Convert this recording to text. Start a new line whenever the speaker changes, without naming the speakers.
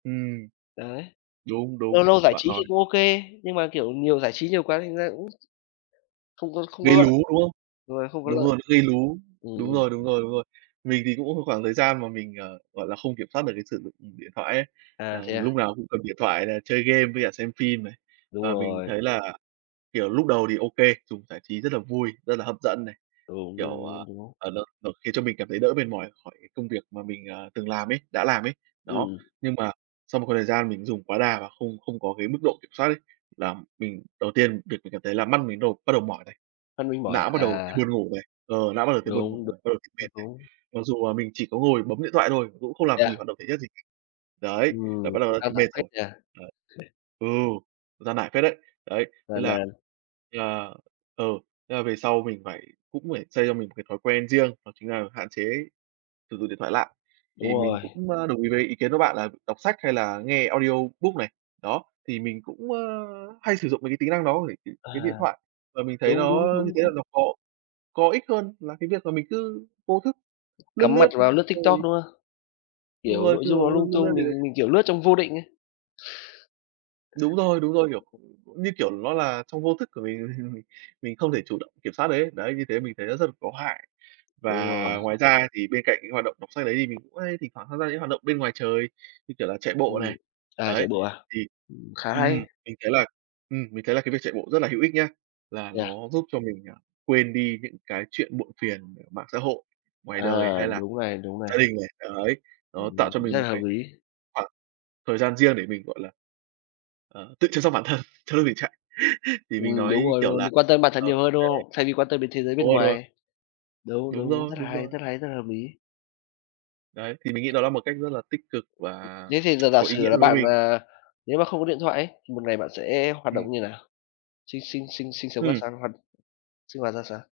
Ừm.
Đấy.
Đúng,
Lâu
đúng,
lâu giải
bạn
trí thì
nói
cũng OK, nhưng mà, kiểu, nhiều giải trí nhiều quá thành ra cũng không có không có
Gây lú,
lợi,
đúng không?
đúng rồi, không có
Đúng
lợi.
rồi, nó gây lú.
Ừm,
Đúng
ừm,
rồi, đúng
ừm.
rồi, đúng rồi. Mình thì cũng một khoảng thời gian mà mình, ờ, gọi là, không kiểm soát được cái sử dụng điện thoại ấy,
À,
là
thế à?
lúc nào cũng cầm điện thoại là chơi game với cả xem phim này.
Đúng
Và mình
rồi.
thấy là, kiểu, lúc đầu thì OK, dùng giải trí rất là vui, rất là hấp dẫn này.
Đúng, đúng,
Kiểu, ờ,
đúng, đúng.
à, nó nó khiến cho mình cảm thấy đỡ mệt mỏi khỏi cái công việc mà mình, à, từng làm ấy đã làm ấy. Đó,
Ừm.
nhưng mà sau một khoảng thời gian mình dùng quá đà và không không có cái mức độ kiểm soát ấy, là mình đầu tiên việc mình cảm thấy là mắt mình đầu bắt đầu mỏi này,
Mắt mình mỏi
não bắt
à?
đầu
À.
thấy buồn ngủ này. Ờ, não bắt đầu thấy buồn
Đúng,
ngủ
đúng,
này, ờ, thấy
đúng.
mệt này. Mặc dù là mình chỉ có ngồi bấm điện thoại thôi, cũng không
Thế
làm gì,
à?
hoạt động thể chất gì. Đấy, là
Ừm
bắt đầu
cũng
đã
căng
thấy mệt
thẳng phết
rồi.
nhỉ?
Đấy. Ừ, gian nải phết đấy. Đấy, thế
Gian
là
nan.
à, ừ, thế là về sau mình phải cũng phải xây cho mình một cái thói quen riêng, đó chính là hạn chế sử dụng điện thoại lại.
Đúng
Thì mình
rồi.
cũng, a, đồng ý với ý kiến của bạn là đọc sách hay là nghe audiobook này. Đó, thì mình cũng, ơ, hay sử dụng mấy cái tính năng đó [unintelligible] cái điện
À.
thoại, và mình thấy
Đúng,
nó
đúng,
như
đúng,
thế là
đúng.
nó có có ích hơn là cái việc mà mình cứ vô thức, lướt
Cắm
lướt
mặt
nhớ,
vào lướt
xong
TikTok,
rồi
đúng không?
Đúng
Kiểu
rồi,
nội
kiểu,
dung nó lung
lướt
tung,
lướt gì
mình
đấy.
mình, kiểu, lướt trong vô định ấy.
Đúng rồi, đúng rồi, kiểu, như kiểu, nó là trong vô thức của mình, mình không thể chủ động kiểm soát được ấy. Đấy, như thế mình thấy nó rất là có hại. Và
Đúng rồi.
ngoài ra thì bên cạnh những hoạt động đọc sách đấy, thì mình cũng hay thỉnh thoảng tham gia những hoạt động bên ngoài trời, như kiểu là chạy bộ này.
Ừm, à,
Đấy,
chạy bộ à?
thì
Ừm, khá hay.
ừm, mình thấy là ừm, mình thấy là cái việc chạy bộ rất là hữu ích nhá. Là
Yeah.
nó giúp cho mình, à, quên đi những cái chuyện muộn phiền ở mạng xã hội, ngoài
À,
đời hay là
đúng này, đúng
gia
này.
đình này. Đấy, nó tạo
Ừm,
cho mình
rất
một
là hợp
cái
lý.
khoảng thời gian riêng để mình, gọi là, ờ, tự chăm sóc bản thân trong lúc mình chạy. Thì mình
Ừm, đúng
nói,
rồi, đúng
kiểu
rồi.
là,
Mình quan tâm bản thân
ờ,
nhiều hơn, đúng
cái
không? Thay vì quan tâm đến thế giới
đúng
bên
rồi, đúng rồi.
ngoài. Đúng, đúng,
Đúng
đúng,
rồi,
rất là
đúng
hay,
rồi.
rất hay, rất hợp lý.
Đấy, thì mình nghĩ đó là một cách rất là tích cực và
Thế thì giờ giả
có ý
sử
nghĩa
là
đối với
bạn,
mình.
à, nếu mà không có điện thoại ấy, thì một ngày bạn sẽ hoạt động
Ừm.
như nào? Sinh sinh sinh sinh sống ra
Ừm.
sao, hoặc sinh hoạt ra sao?